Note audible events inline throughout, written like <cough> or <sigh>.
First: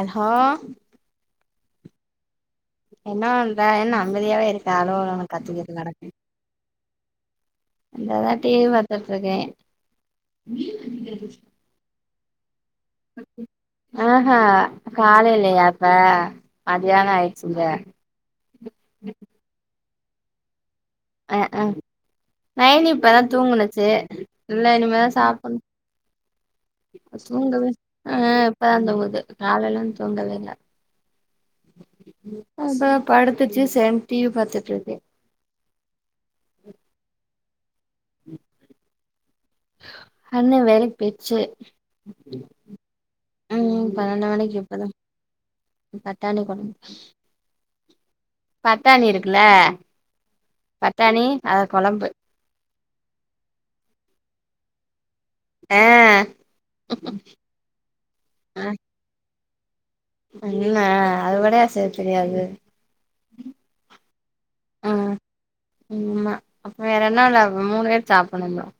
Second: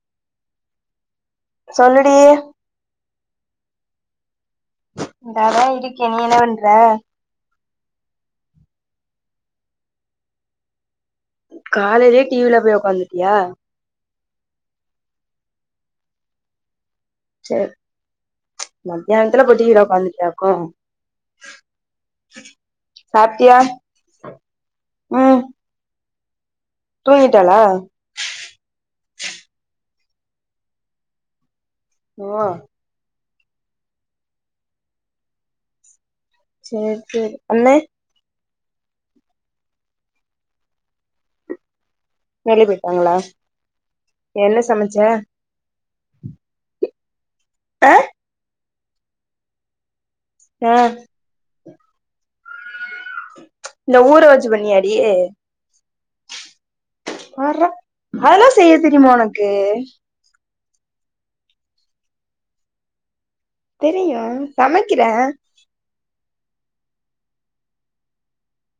அல்ஹோ சொல்லுடி என்ன பண்ற என்ன அமதியாவே இருக்க அலோ அலோ இங்கதா இருக்கே என்ன பண்ற இந்ததா டி வி பாத்துட்ருக்கே காலைலயே டி வி ல போய் உக்காந்துட்டியா ஆ ஹ காலலயா இப்ப மதியான ஆயி ச மத்தியானத்துல போட்ட <unintelligible> உக்காந்துட்டியாக்கு அ அ நயனி இப்பதா சாப்ட்டியா தூங்கினுச்சு இல்ல இனிம தா ம் சாப்பிட்ணு தூங்கிட்டாளா தூங்கவே ஆ இப்பதா தூங்குது காலேல இருந்து தூங்கவே இல்ல ஓ அதா படுத்துச்சு சேந்து டி வி பாத்துட்டு இருக்கே சேரி சேரி அண்னே ம் அண்ண வேலைக்கு பேய்ச்சு வெளிய போய்ட்டாங்களா பன்னெண்டு மணிக்கு என்ன இப்பதா சமச்ச பட்டாணி கொழம்பு அ பட்டாணி இருக்குல்ல ஆ பட்டாணி அத கொழம்பு இத ஊர வச்சி பண்னியாடி அ பார்ரா அதெல்லா செய்ய தெரிமா உனக்கு என்ன அது கூடயா செய்ய தெரியாது தெரியு ஆ சமைக்கிற ஆமா அப்போ வேற என்ன இ ம்மா வேற என்ன வேல மூணு பேர் சாப்பிடணு <unintelligible>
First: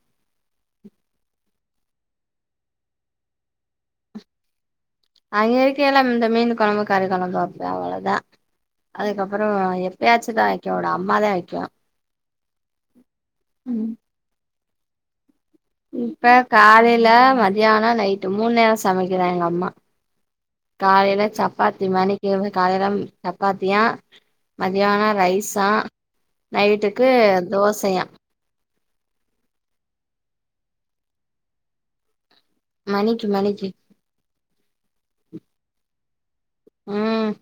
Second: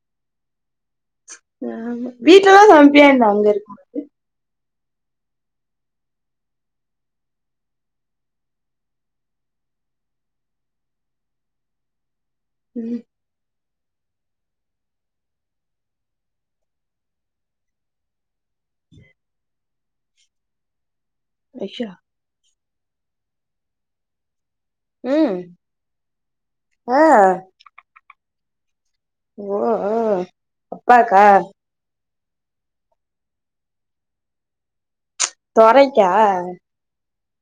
ஆமா வீட்டுலல்லா சமைப்பியா என்ன அங்க இருக்கும் போது அங்க இருக்கயில இந்த மீன் கொழம்பு கறி கொழம்பு வெப்ப அவ்வள தா அதுக்கப்புறோ எப்பயாச்சு தா வைக்க உடு அம்மாத வைக்கு ம் ம் இப்ப காலைல மதியானோ நைட்டு மூணு நேரோ சமைக்கிறா எங்க அம்மா காலைல சப்பாத்தி ஐயோ மணிக்கு வந்து காலைல சப்பாத்தியா மதியானோ ம் ரைசா ஆ நைட்டுக்கு தோசையா ஓ ஓ அப்பாக்கா மணிக்கி மணிக்கி தொரைக்கா ம்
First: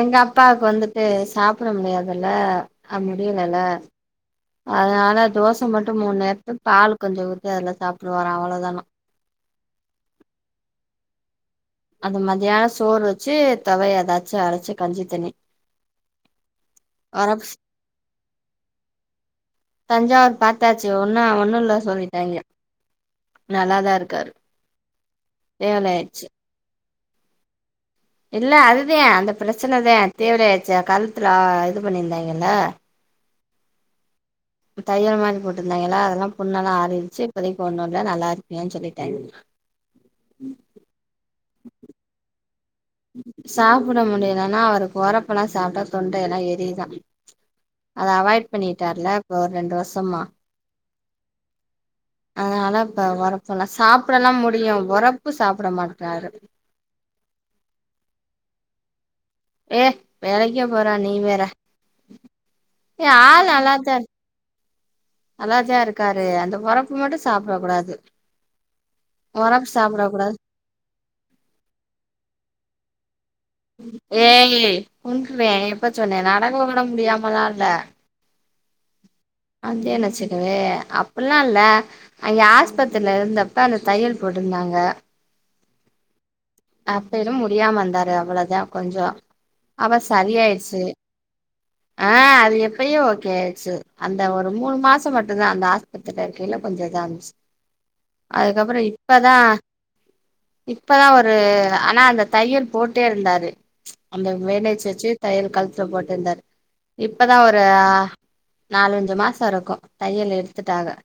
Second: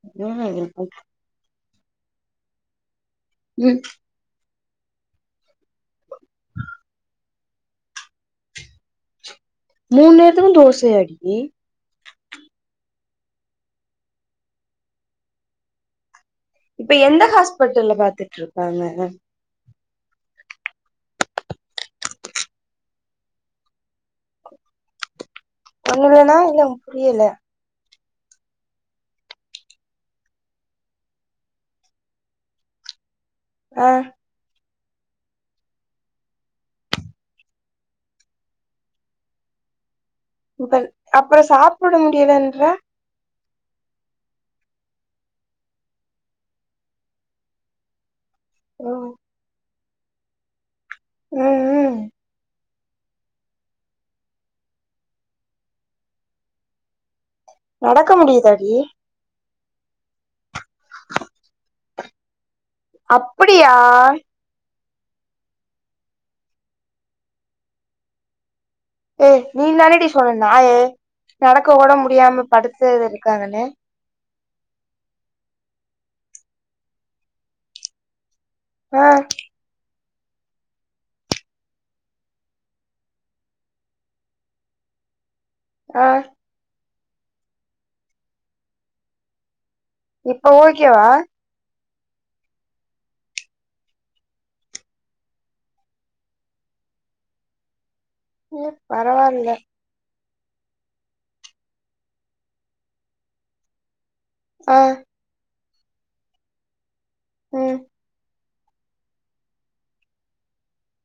எங்க அப்பாக்கு ம் வந்துட்டு சாப்ட முடியாதுல்ல அ முடியலல்ல ம் அதனால தோஸ் ச மட்டு மூன் நேரத்து பால் கொஞ்ச ஊத்தி அதுல சாப்டுருவாரா அவ்வளதானா மூணேரதுக்கு தோசையாடி அது மத்தியான சோறு வச்சு துவையை ஏதாச்சு அரச்சு கஞ்சி தண்ணி இப்ப எந்த வரப் ஹாஸ்பிட்டல்ல பாத்துட்டு இருக்காங்க தஞ்சாவூர் பாத்தாச்சு ஒன்னு ஒண்ணு இல்ல சொல்லிட்டாங்க நல்லாதா இருக்காரு தேவலை ஆயிடுச்சு ஒண்ணுலனா இன்னு புரியல இல்ல அதுதே அந்த பிரச்சனதே தேவலையாச்சு கழுத்துல இது பண்ணியிருந்தாங்கல்ல ஆ தையல் மாரி போட்ருந்தாய்ங்கல்ல அதெல்லா புண்ணெல்லா ஆறிடுச்சு இப்பதைக்கு ஒன்னுல்ல நல்லா இருக்குன் சொல்லிட்டாங்க <unintelligible> அப்ப சாப்பிட முடியலன்ற சாப்புட முடியலன்னா அவருக்கு ஒரப்பெல்லா சாப்ட்டா தொண்டையெல்லா எரிதா அத அவாய்ட் பண்ணிட்டார்ல ம் இப்போ ரெண்டு வருஷமா ம் ம் அதனால இப்ப வர சொல்லா சாப்டலா முடியு ஒரப்பு சாப்ட மாட்றாரு நடக்க முடியுதாடி ஏ வேலைக்கே போற நீ வேற அப்படியா நல்லாதா இருக்காரு அந்த பொறப்பு மட்டு சாப்டக்கூடாது ஏ நீ தானடி சொன்ன கூடாது நாயே நடக்க கூட முடியாம படுத்தே இருக்காங்கன்னு ஏய் லிலே கொன்றுவ எப்ப சொன்ன நடக்க கூட முடியாமல்லா இல்ல ஆ வந்தேன் வச்சுக்குவே அங்க ஆஸ்பத்திரில இருந்தப்ப அந்த தையல் போட்டுருந்தாங்க ஆ அப்பிலும் முடியாம இந்தாரு அவ்ளதா கொஞ்சோ அவ்வோ இப்ப சரியாயிச்சு ஓகேவா ஆ அது எப்பயே ஓகே ஆயிச்சு அந்த ஒரு மூணு மாசம் மட்டு்தா அந்த ஹாஸ் பத்தில்ல இருக்கு என்ன பண்றது ஆரம்ப்ச் <unintelligible> ம் அதுக்கப்புறோ இப்பதா பரவால்ல இப்பதா ஒரு ஆனா அந்த தையல் போட்டே இருந்தாரு அந்த ஆ மேனஜ் வச்சு தையல் கழுத்துல போட்டுருந்தாரு இப்பதா ஒரு ம் ஆ நாலஞ்சு மாசோ இருக்கு தையல் எடுத்துட்டாக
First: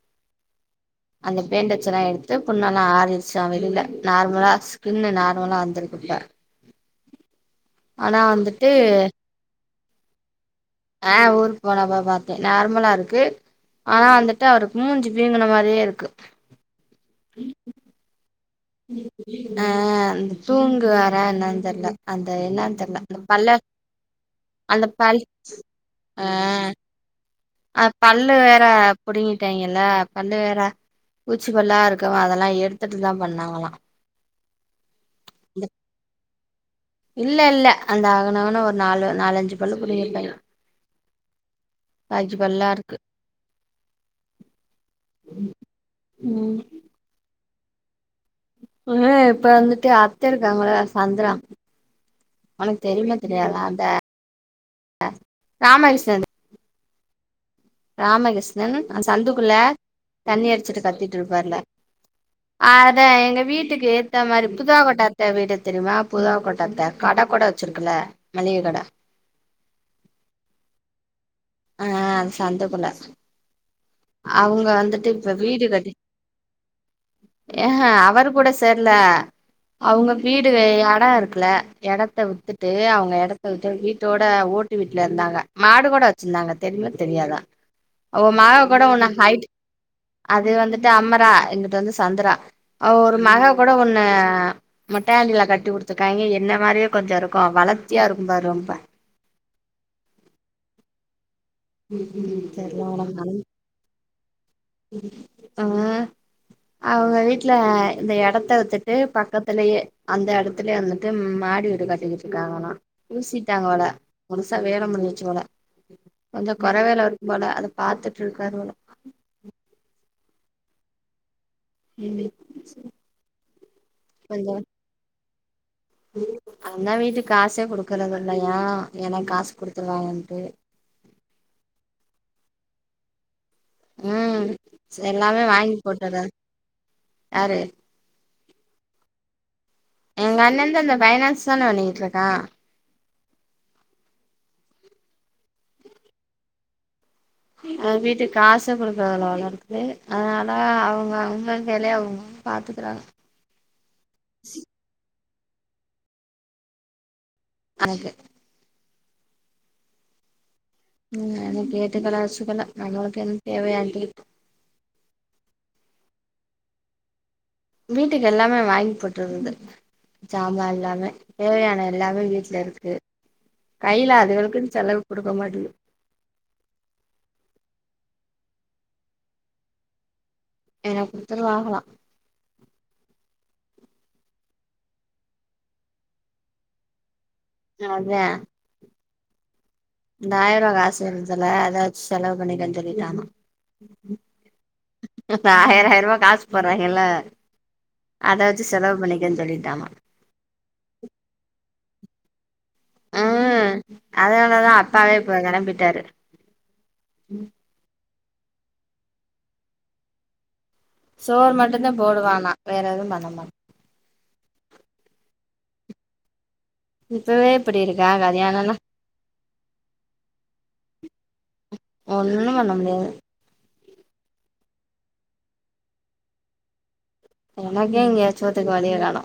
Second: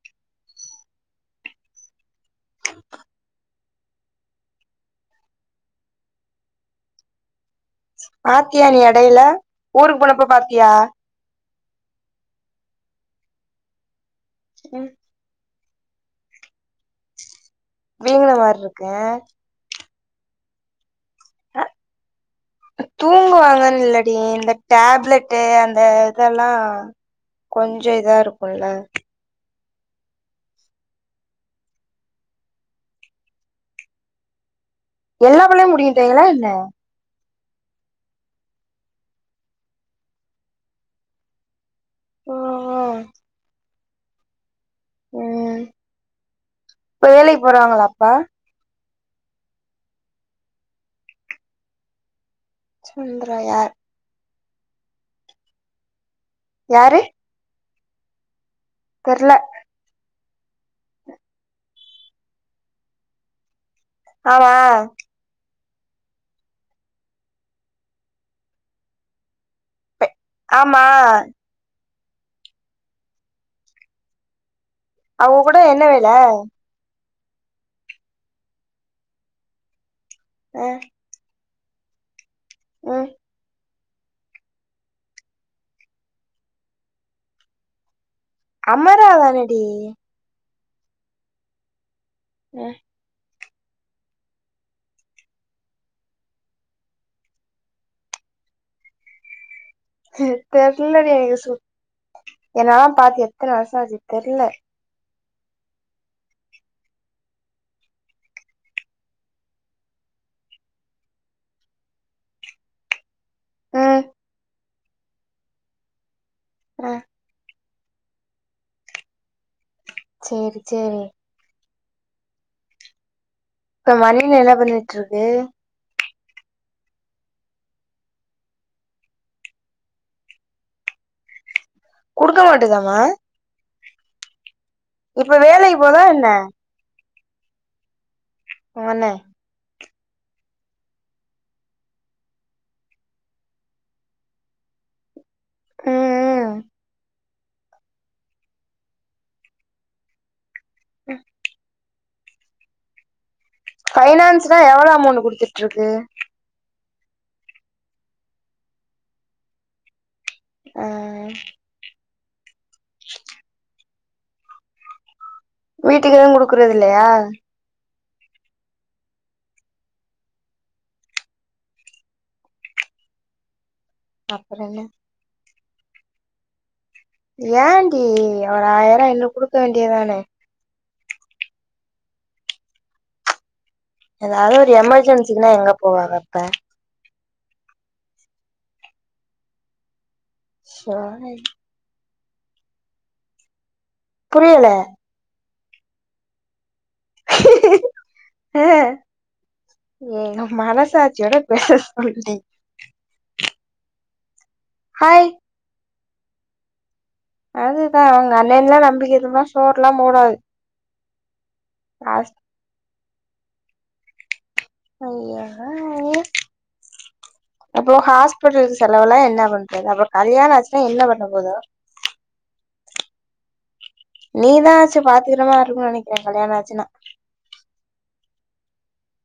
அந்த பேண்டச்சுல்லா எடுத்து புண்ணல்லா ஆறிடுச்சா வெளில நார்மலா பின்னு நார்மலா வந்திருக்கு இப்ப ஆனா பாத்தியா வந்துட்டு இல்லையா எடையில ஊருக்கு போனப்ல பாத்தியா ஆ ஊருக்கு போனப்ப பாத்தே நார்மலா இருக்கு ஆனா வந்துட்டு ம் அவருக்கு மூஞ்சு வீங்குன மாரியே இருக்கு வீங்குன மார்ருக் ஆ அந்த தூங்குவாரா என்னன் தெர்ல அந்த என்னன் தெர்ல அந்த பல்ல தூங்குவாங்கன்னு இல்லடி இந்த அந்த பல் டேப்லெட்டு அந்த ஆ இதெல்லா கொஞ்சோ அவுர் இதா பல்லு வேற இருக்குல்ல புடுங்கிட்டாய்ங்களா பல்லு வேற பூச்சி பல்லா இருக்கும் அதெல்லா எடுத்துட்டு தா பண்ணாங்களா எல்லா பல்லையும் புடுங்கிட்டாய்ங்களா என்ன இல்ல இல்ல அந்த அங்கன அங்கன ஒரு நாலு நாலஞ்சு பல்லு புடிங்கிருப்பாய்ங்க ஓ காஜிபல்லா இருக்கு ஓ ம் ம் வேலைக் போறாங்களா அப்பா ம் இப்ப வந்துட்டு அத்த இருக்காங்கள சந்தரா ஒனக் தெரியுமா சுந்தரா தெரியாத யார் அந்த யாரு ராமகிஷ்ணன் அந் தெர்ல சந்துகுள்ள தண்ணி அடிச்சிட்டு கத்திட்டு இருப்பாருல த்தா மாரி ஆமா புதுவா கொட்ட அத்த வீடு தெரியுமா புதுவா கொட்ட அத்த கடக்கூட வச்சிருக்கும்ல மளிக கட ஆமா ஆ அந்த சந்தக்குள்ள அவுங்க வந்துட் அவுங்கூட என்ன வேல எ ஆ அவரு கூட சேர்ல அவுங்க வீடு அ எட இருக்குல எடத்த வித்துட்டு ம் அவுங்க எடத்த வித்து வீட்டோட ஓட்டு வீட்ல இருந்தாங்க மாடு கூட வச்சிந்தாங்க தெரிமா தெரியாதா அவ மாடு கூட ஒன்னு அமரா ஹைட் தானடி அது வந்துட்டு அம்மரா இங்கிட்டு வந்து சந்தரா மாய் அவ ஒரு மக கூட ஒன்னு மொட்டையண்டிலா கட்டி குடுத்துருக்காங்க என்ன மாரியே கொஞ்ச இருக்கு வளத்தியா இருக்கும்பா ரொம்ப தெர்லடி எனக் சு ஏனா தெர்ல பாத்து உனக்கு எத்தன வருஷ ஆச்சு தெர்ல ஆ அவங்க வீட்ல இந்த இடத்த வித்துட்டு பக்கத்துலயே அந்த இடத்து த்துலே வந்துட்டு மாடி வீடு கட்டிக்கிட்டு இருக்காங்கலா பூசிட்டாங்க வோல ம் புதுசா வேல முடிஞ்சுச்சுபோல கொஞ்ச ஆ குறவேலருக் கு போல அத பாத்துட்டு இருக்காருபோல சேரி சேரி ம் இப்ப மணில என்ன பண்ணிட்ருக்கு அண்ணா வீட்டுக் காசே குடுக்கறதுதில்லையா எனக் காசு குடுத்துருவாங்கன்ட்டு குடுக்க மாட்டுதாமா உம் இப்ப வேலைக் போதா என்ன யாரு ஒங்கண்ணே எங்க அண்ணந்தா அந்த பைனான்ஸ் தான வண்ணிட்டிருக்கா ம் ம் அவ வீட்டுக்கு காசே குடுக்றதுல்ல போலருக்குது அதனால அவங்க அவங்க வேலைய அவங்க பாத்துக்றாங்க ஃபைனான்ஸ்னா எவ்ளோ அமௌண்ட் குடுத்துட்ருக்கு அன்கு ஆ ம் கேட்டு <unintelligible> நம்ளுக்கு ஏது தேவயாண்டி வீட்டுக்கு எது குடுக்றதில்லையா வீட்டுக் எல்லாமே வாங்கி போட்டுருந்து சாம்மா எல்லாமே தேவையான எல்லாமே வீட்லருக்கு கையல அப்புற அதுகளுக்குனு என்ன செலவுக் குடுக்க மாட்டுக்து ஏன்டி ஒரு ஆயிரோ ஐநூறு குடுக்க வேண்டியதானே எனக் குடுத்துரு வாகலா எதாவது ஒரு எமர்ஜென்சினா எங்க போவாங்கப்ப அதா இந்த ஆயருவா காசு வருதுல அத வச்சு செலவு பண்ணிக்கனு சொல்லிட்டானா புரியல இப்ப ஆயர ஆயருவா காசு போடுறாகள்ள அதவச்சு செலவு பண்ணிகன்னு சொல்லிட்டானா ஏய் மனசாச்சியோட பேச சொல்டி உம் அதனாலதா அப்பாவே ஹாய் இப்ப கெளம்பிட்டாரு அதுதா உங்க அண்ணன்ல்லா நம்பிகிட் இருந்தா சோறுலா போடாது சோர் மட்டும்தா போடுவானா வேற எதுவு பண்ண மாட் அய்யோ அய்யோ இப்பவே இப் அப்போ ஹாஸ்பிட்டலுக் செலவு எல்லா என்ன பண்றது அப்றோ கல்யாணோ ஆச்சுா என்ன பண்ண போதோ ஒண்ணு பண்ண முடியாது நீதான் ஆச்சு பாத்துக்கிறமா இருக்கும்னு நெனைக்கிறே கல்யாண ஆச்சுனா எனக்கே எங்கயாச்சு போததுக்கு வழிய காணு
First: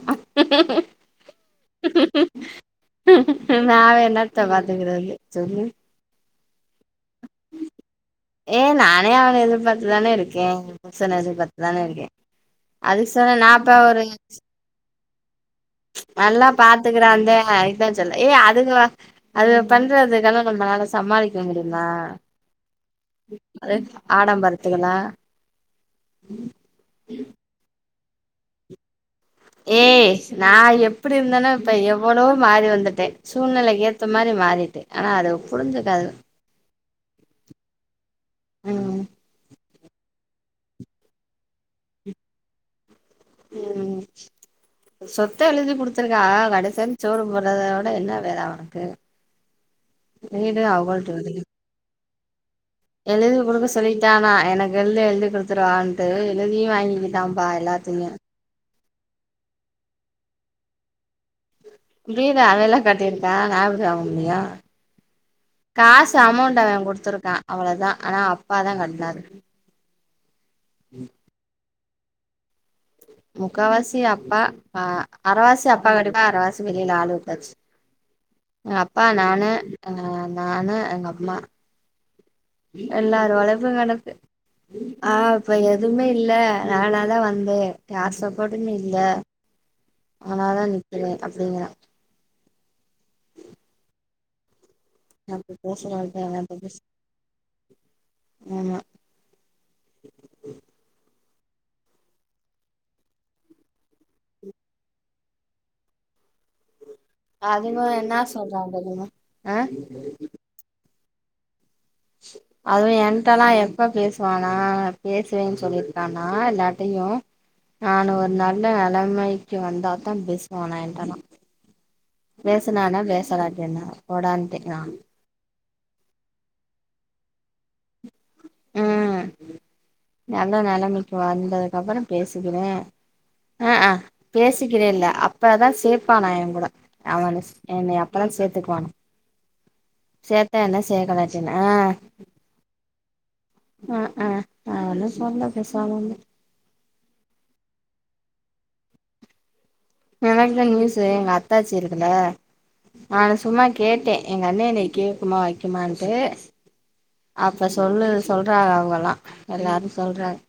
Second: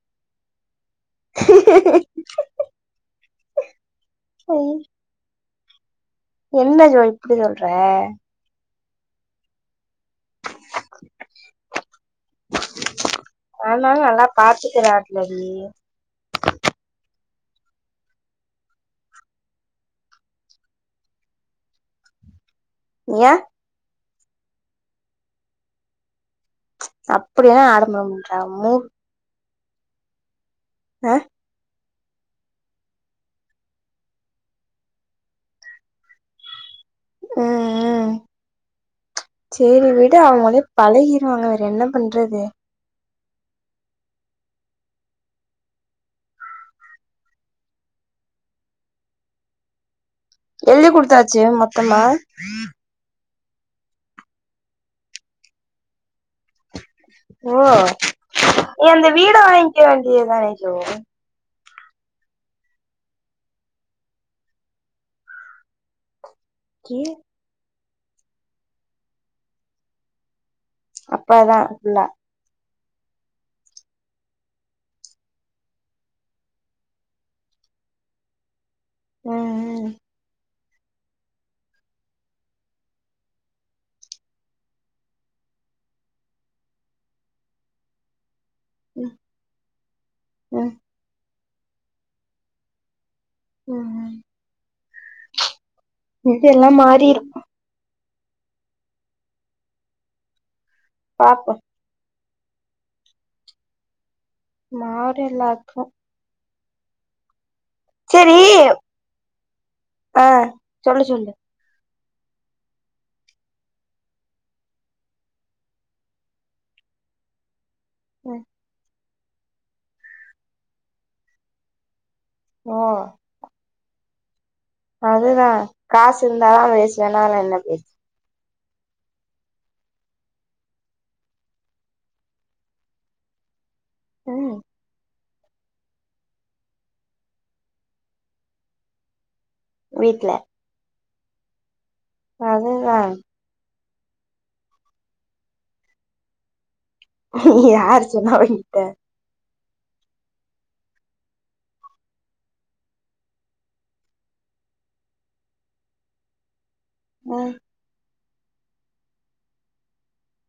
வேற என்னத்த ஐய் பாத்துகறது சொல்லு என்ன ஜோ இப்படி சொல்ற ஏ நானே அவன எதிர்பாத்துதான இருக்கே புருஷனை எதிர்பாத்து தான இருக்கே அதுக் சொன்னா நா இப்ப ஒரு பாத்துக்கிறார்லடி நல்லா பாத்துக்கிறாந்தா அதுக்தா சொல்லே ஏய் அதுக்கு அது பண்றதுக்கெல்ல நம்மளால சமாளிக்க முடியுமா யா அது ஆடம்பரத்துள அப்டியென்ன ஆடம்பரம் <unintelligible> ஏய் நா எப்டி அ இருந்தனோ இப்ப எவ்வளோ மாரி வந்துட்டே சூழ்நிலைக்கு ஏத்த மாரி மாறிட்டே ஆனா அது புரிஞ்சுக்காது அ அ ம் சேரி வீடு அவங்களே பழகிடுவாங்க வேற என்ன பண்றது ம் சொத்த எழுதி குடுத்துருக்கா கடைசி வர சோறு போடுறத விட என்ன வேல அவனுக்கு வீடு சொல்லி அவகள்ட்ட இருக்கு குடுத்தாச்சு மொத்தமா எழுதி குடுக்க சொல்லிட்டானா எனக்கு எழுது எழுதி குடுத் பத்து ரூவான்ட்டு எழுதியு வாங்கிக்கிட்டான்ப்பா ஓ எல்லாத்தையு நீ அந்த வீடு வாங்கிக்க வேண்டியதுதானடி வீடு அதெல்லா கட்டியிருக்கா நா எப்டி வாங்க முடியு காசு மொத்தஅமௌண்ட் அவ கொடுத்துருக்கா அவ்வளோதா ஆனா அப்பா தா கட்னாரு அப்பா வா ஃபுல்லா முக்கவாசி அப்பா அ அரைவாசி அப்பா அரைவாசி வெளியில ஆளு விட்டாச்சு எங்க அப்பா நானு ம் அ நானு எங்க அம்மா எல்லாரு உழைப்பு கெடக்கு ஆ இப்ப எதுவுமே இல்ல நானாதா வந்தே யார் சப்போர்டன்னு இல்ல ம் ம் ஆனால ம் நிர்கிறே அப்டிங்கிற ம் ம் அப்ப பேசறப்ப இதெல்லா பேச மாறி இருக்கு <unintelligible> ஆமா பாப்போ மாரில்லாக்கு அதுங்க என்ன சரி சொல்றாங்க தெரிமா ஆ ஆ சொல்லு சொல்லு அதுவு என்ட்டலா எப்போ பேசுவானா பேசுவேன்னு சொல்லியிருக்கான்னா எல்லாட்டையு நானு ஒரு ம் நல்ல நிலமைக்கு வந்தா தா பேசுவநா என்டலா ஓ பேசுனானா பேசலாட்டி என்ன போடா டே நா அதுதா காசு இருந்தா தா பேசுவ வேண என்ன பேச ம் நல்ல நிலைமைக்கு வந்ததுக்கு அப்புற பேசுிக்கிறே அ அ ம் பேசுகிறேல்ல அப் ப்பதா சேப்பானா எங்கூட அவனச் எனை அப்பதான் சேத்துக்வானா வீட்ல சேத்தா என்ன சேகலாச்சனா அ அதுதா அ அ அவுனு சொந்த பேசாமந்து யாரு சொன்ன உங்கிட்ட எனக்தா நியூசு எங்க அத்தாச்சி இருக்குல நானு சும்மா கேட்டே எங்க அண்ணே எனை கேக்குமா வெக்குமான்ட்டு ம் அப்ப சொல்லு சொல்றா அவுகலா எல்லாரு சொல்றாங்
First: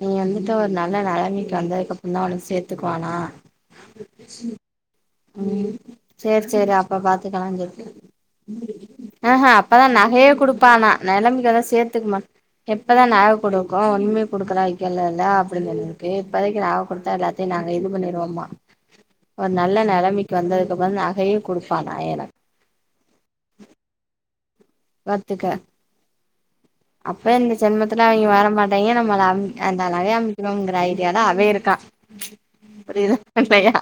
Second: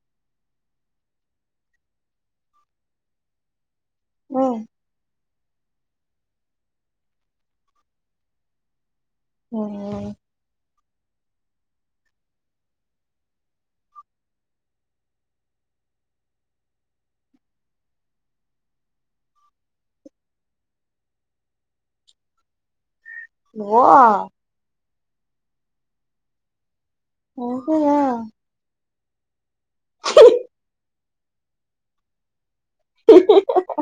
நீ வந்துட்டு ஒரு நல்ல நெலமைக்கு வந்ததுக்கப்றந்தா ஒனக் சேத்துக்குவானா ம் ம் சேர் சேரி அப்ப பாத்துக்கலான் சொல்ட்டு ஆஹ அப்பதா ம் நகையே குடுப்பானா நெலம்பிகதா சேத்துக்மன் எப்பதா நக குடுக்கு ஒன்னுமே குடுக்கற ஐடியால இல்ல அப்டினு <unintelligible> சே நாங்க இது பண்ணிருவோமா ஒர் நல்ல நெ லமைக்கு வந்ததுக்கப்ப நகையே குடுப்பானா எனக் நுவோ வத்துக்க அப்போ இந்த அதுதா ஜென்மத்துல அவிங்க வர மாட்டாய்ங்க நம்மள <unintelligible> டியால அவே இருக்கா புரிதா லையா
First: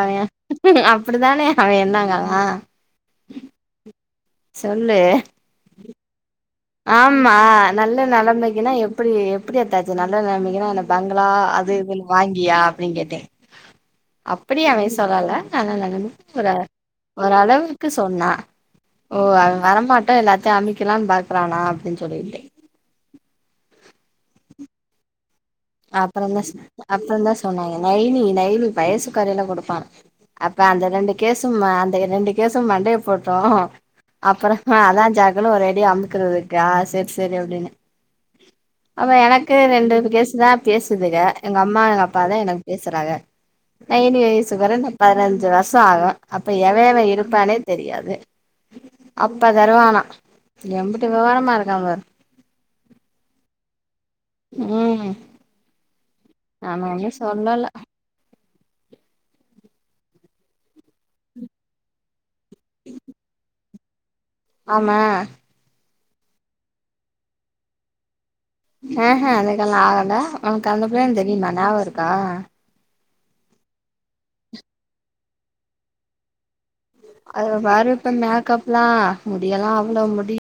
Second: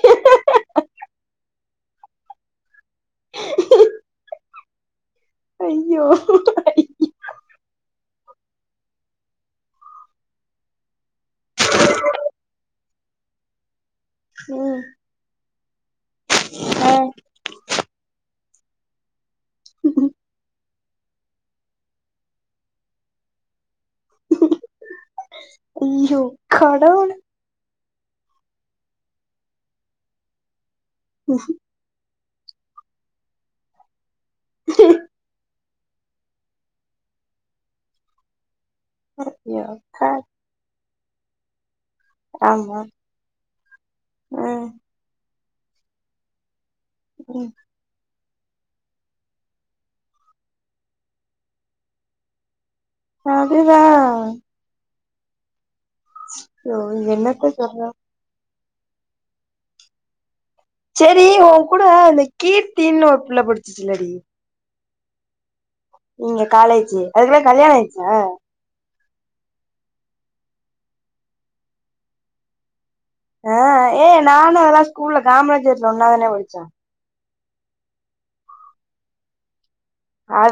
அவையா அப்டிதானே அவே என்னாங்கலா சொல்லு ஐயோ ஆமா நல்ல நெலமைக்குனா எப்டி எப்டி அத்தாச்சு நல்ல நெலமைக்குனா என்ன பங்களா அது இதுன வாங்கியா அப்டின் கேட்டே அப்பிடி ம் அவே சொல்லல நா <unintelligible> ஒரு ஆ ஒரளவுக்கு சொன்னா ஓ அவே வரமாட்டோ எல்லாத்த அமிக்கிலான் பாக்றானா அப்டின் சொல்லிட்டு ஐயோ அப்றந்தச் கடவுளே அப்றந்தச் சொன்னாங்க நைனி நைனி வயசு கரைல குடுப்பா அப்ப அந்த ரெண்டு கேசும் அந்த ரெண்டுக் கேசும் மண்டைய போட்டோ அப்பறமா அதாஞ் ஜாக்குனு ஒரு அடி அமுக் க்கறதுக்கா சேர் சேரி அப்டினு ஆமா எனக்கு ஐயோ ரெண்டு கேசுதாப் பேசுதுக எங்க அம்மா எங்க அப்பாதா எனக் ஆமா பேசறாக நைனி வயிசுகு ம் வரனப் பதனஞ்சு வர்ஷ ஆகு அப்ப எவெ எவெ ம் இருப்பானேத் தெரியாது அப்ப தருவானா எம்புட்டு வெவரமா இருக்கா பாரு அதுதா ம் யோ நாம ஒன்னு என்னத்த சொல்லல சொல்ற சேரி ஊங்கூட இந்த கீர்த்தின்னு ஒரு பிள்ள படிச்சிச்சுல்லடி ஆமெ இங்க காலேச்சி அதுக்குளா கல்யாண ஆயிச்சா அ அ அதுக்கெல்லா ஆகல உனக்கு அந்த பிள்ளைன் தெரியுமா ஞாபருக்கா அ அ ஏ நானு அதலா கூல்ல காமராஜர்ல ஒன்னாதானே படிச்சே அதவ பாரு இப்ப மேக்கப்லா முடியெலா அவ்ளோ முடி அது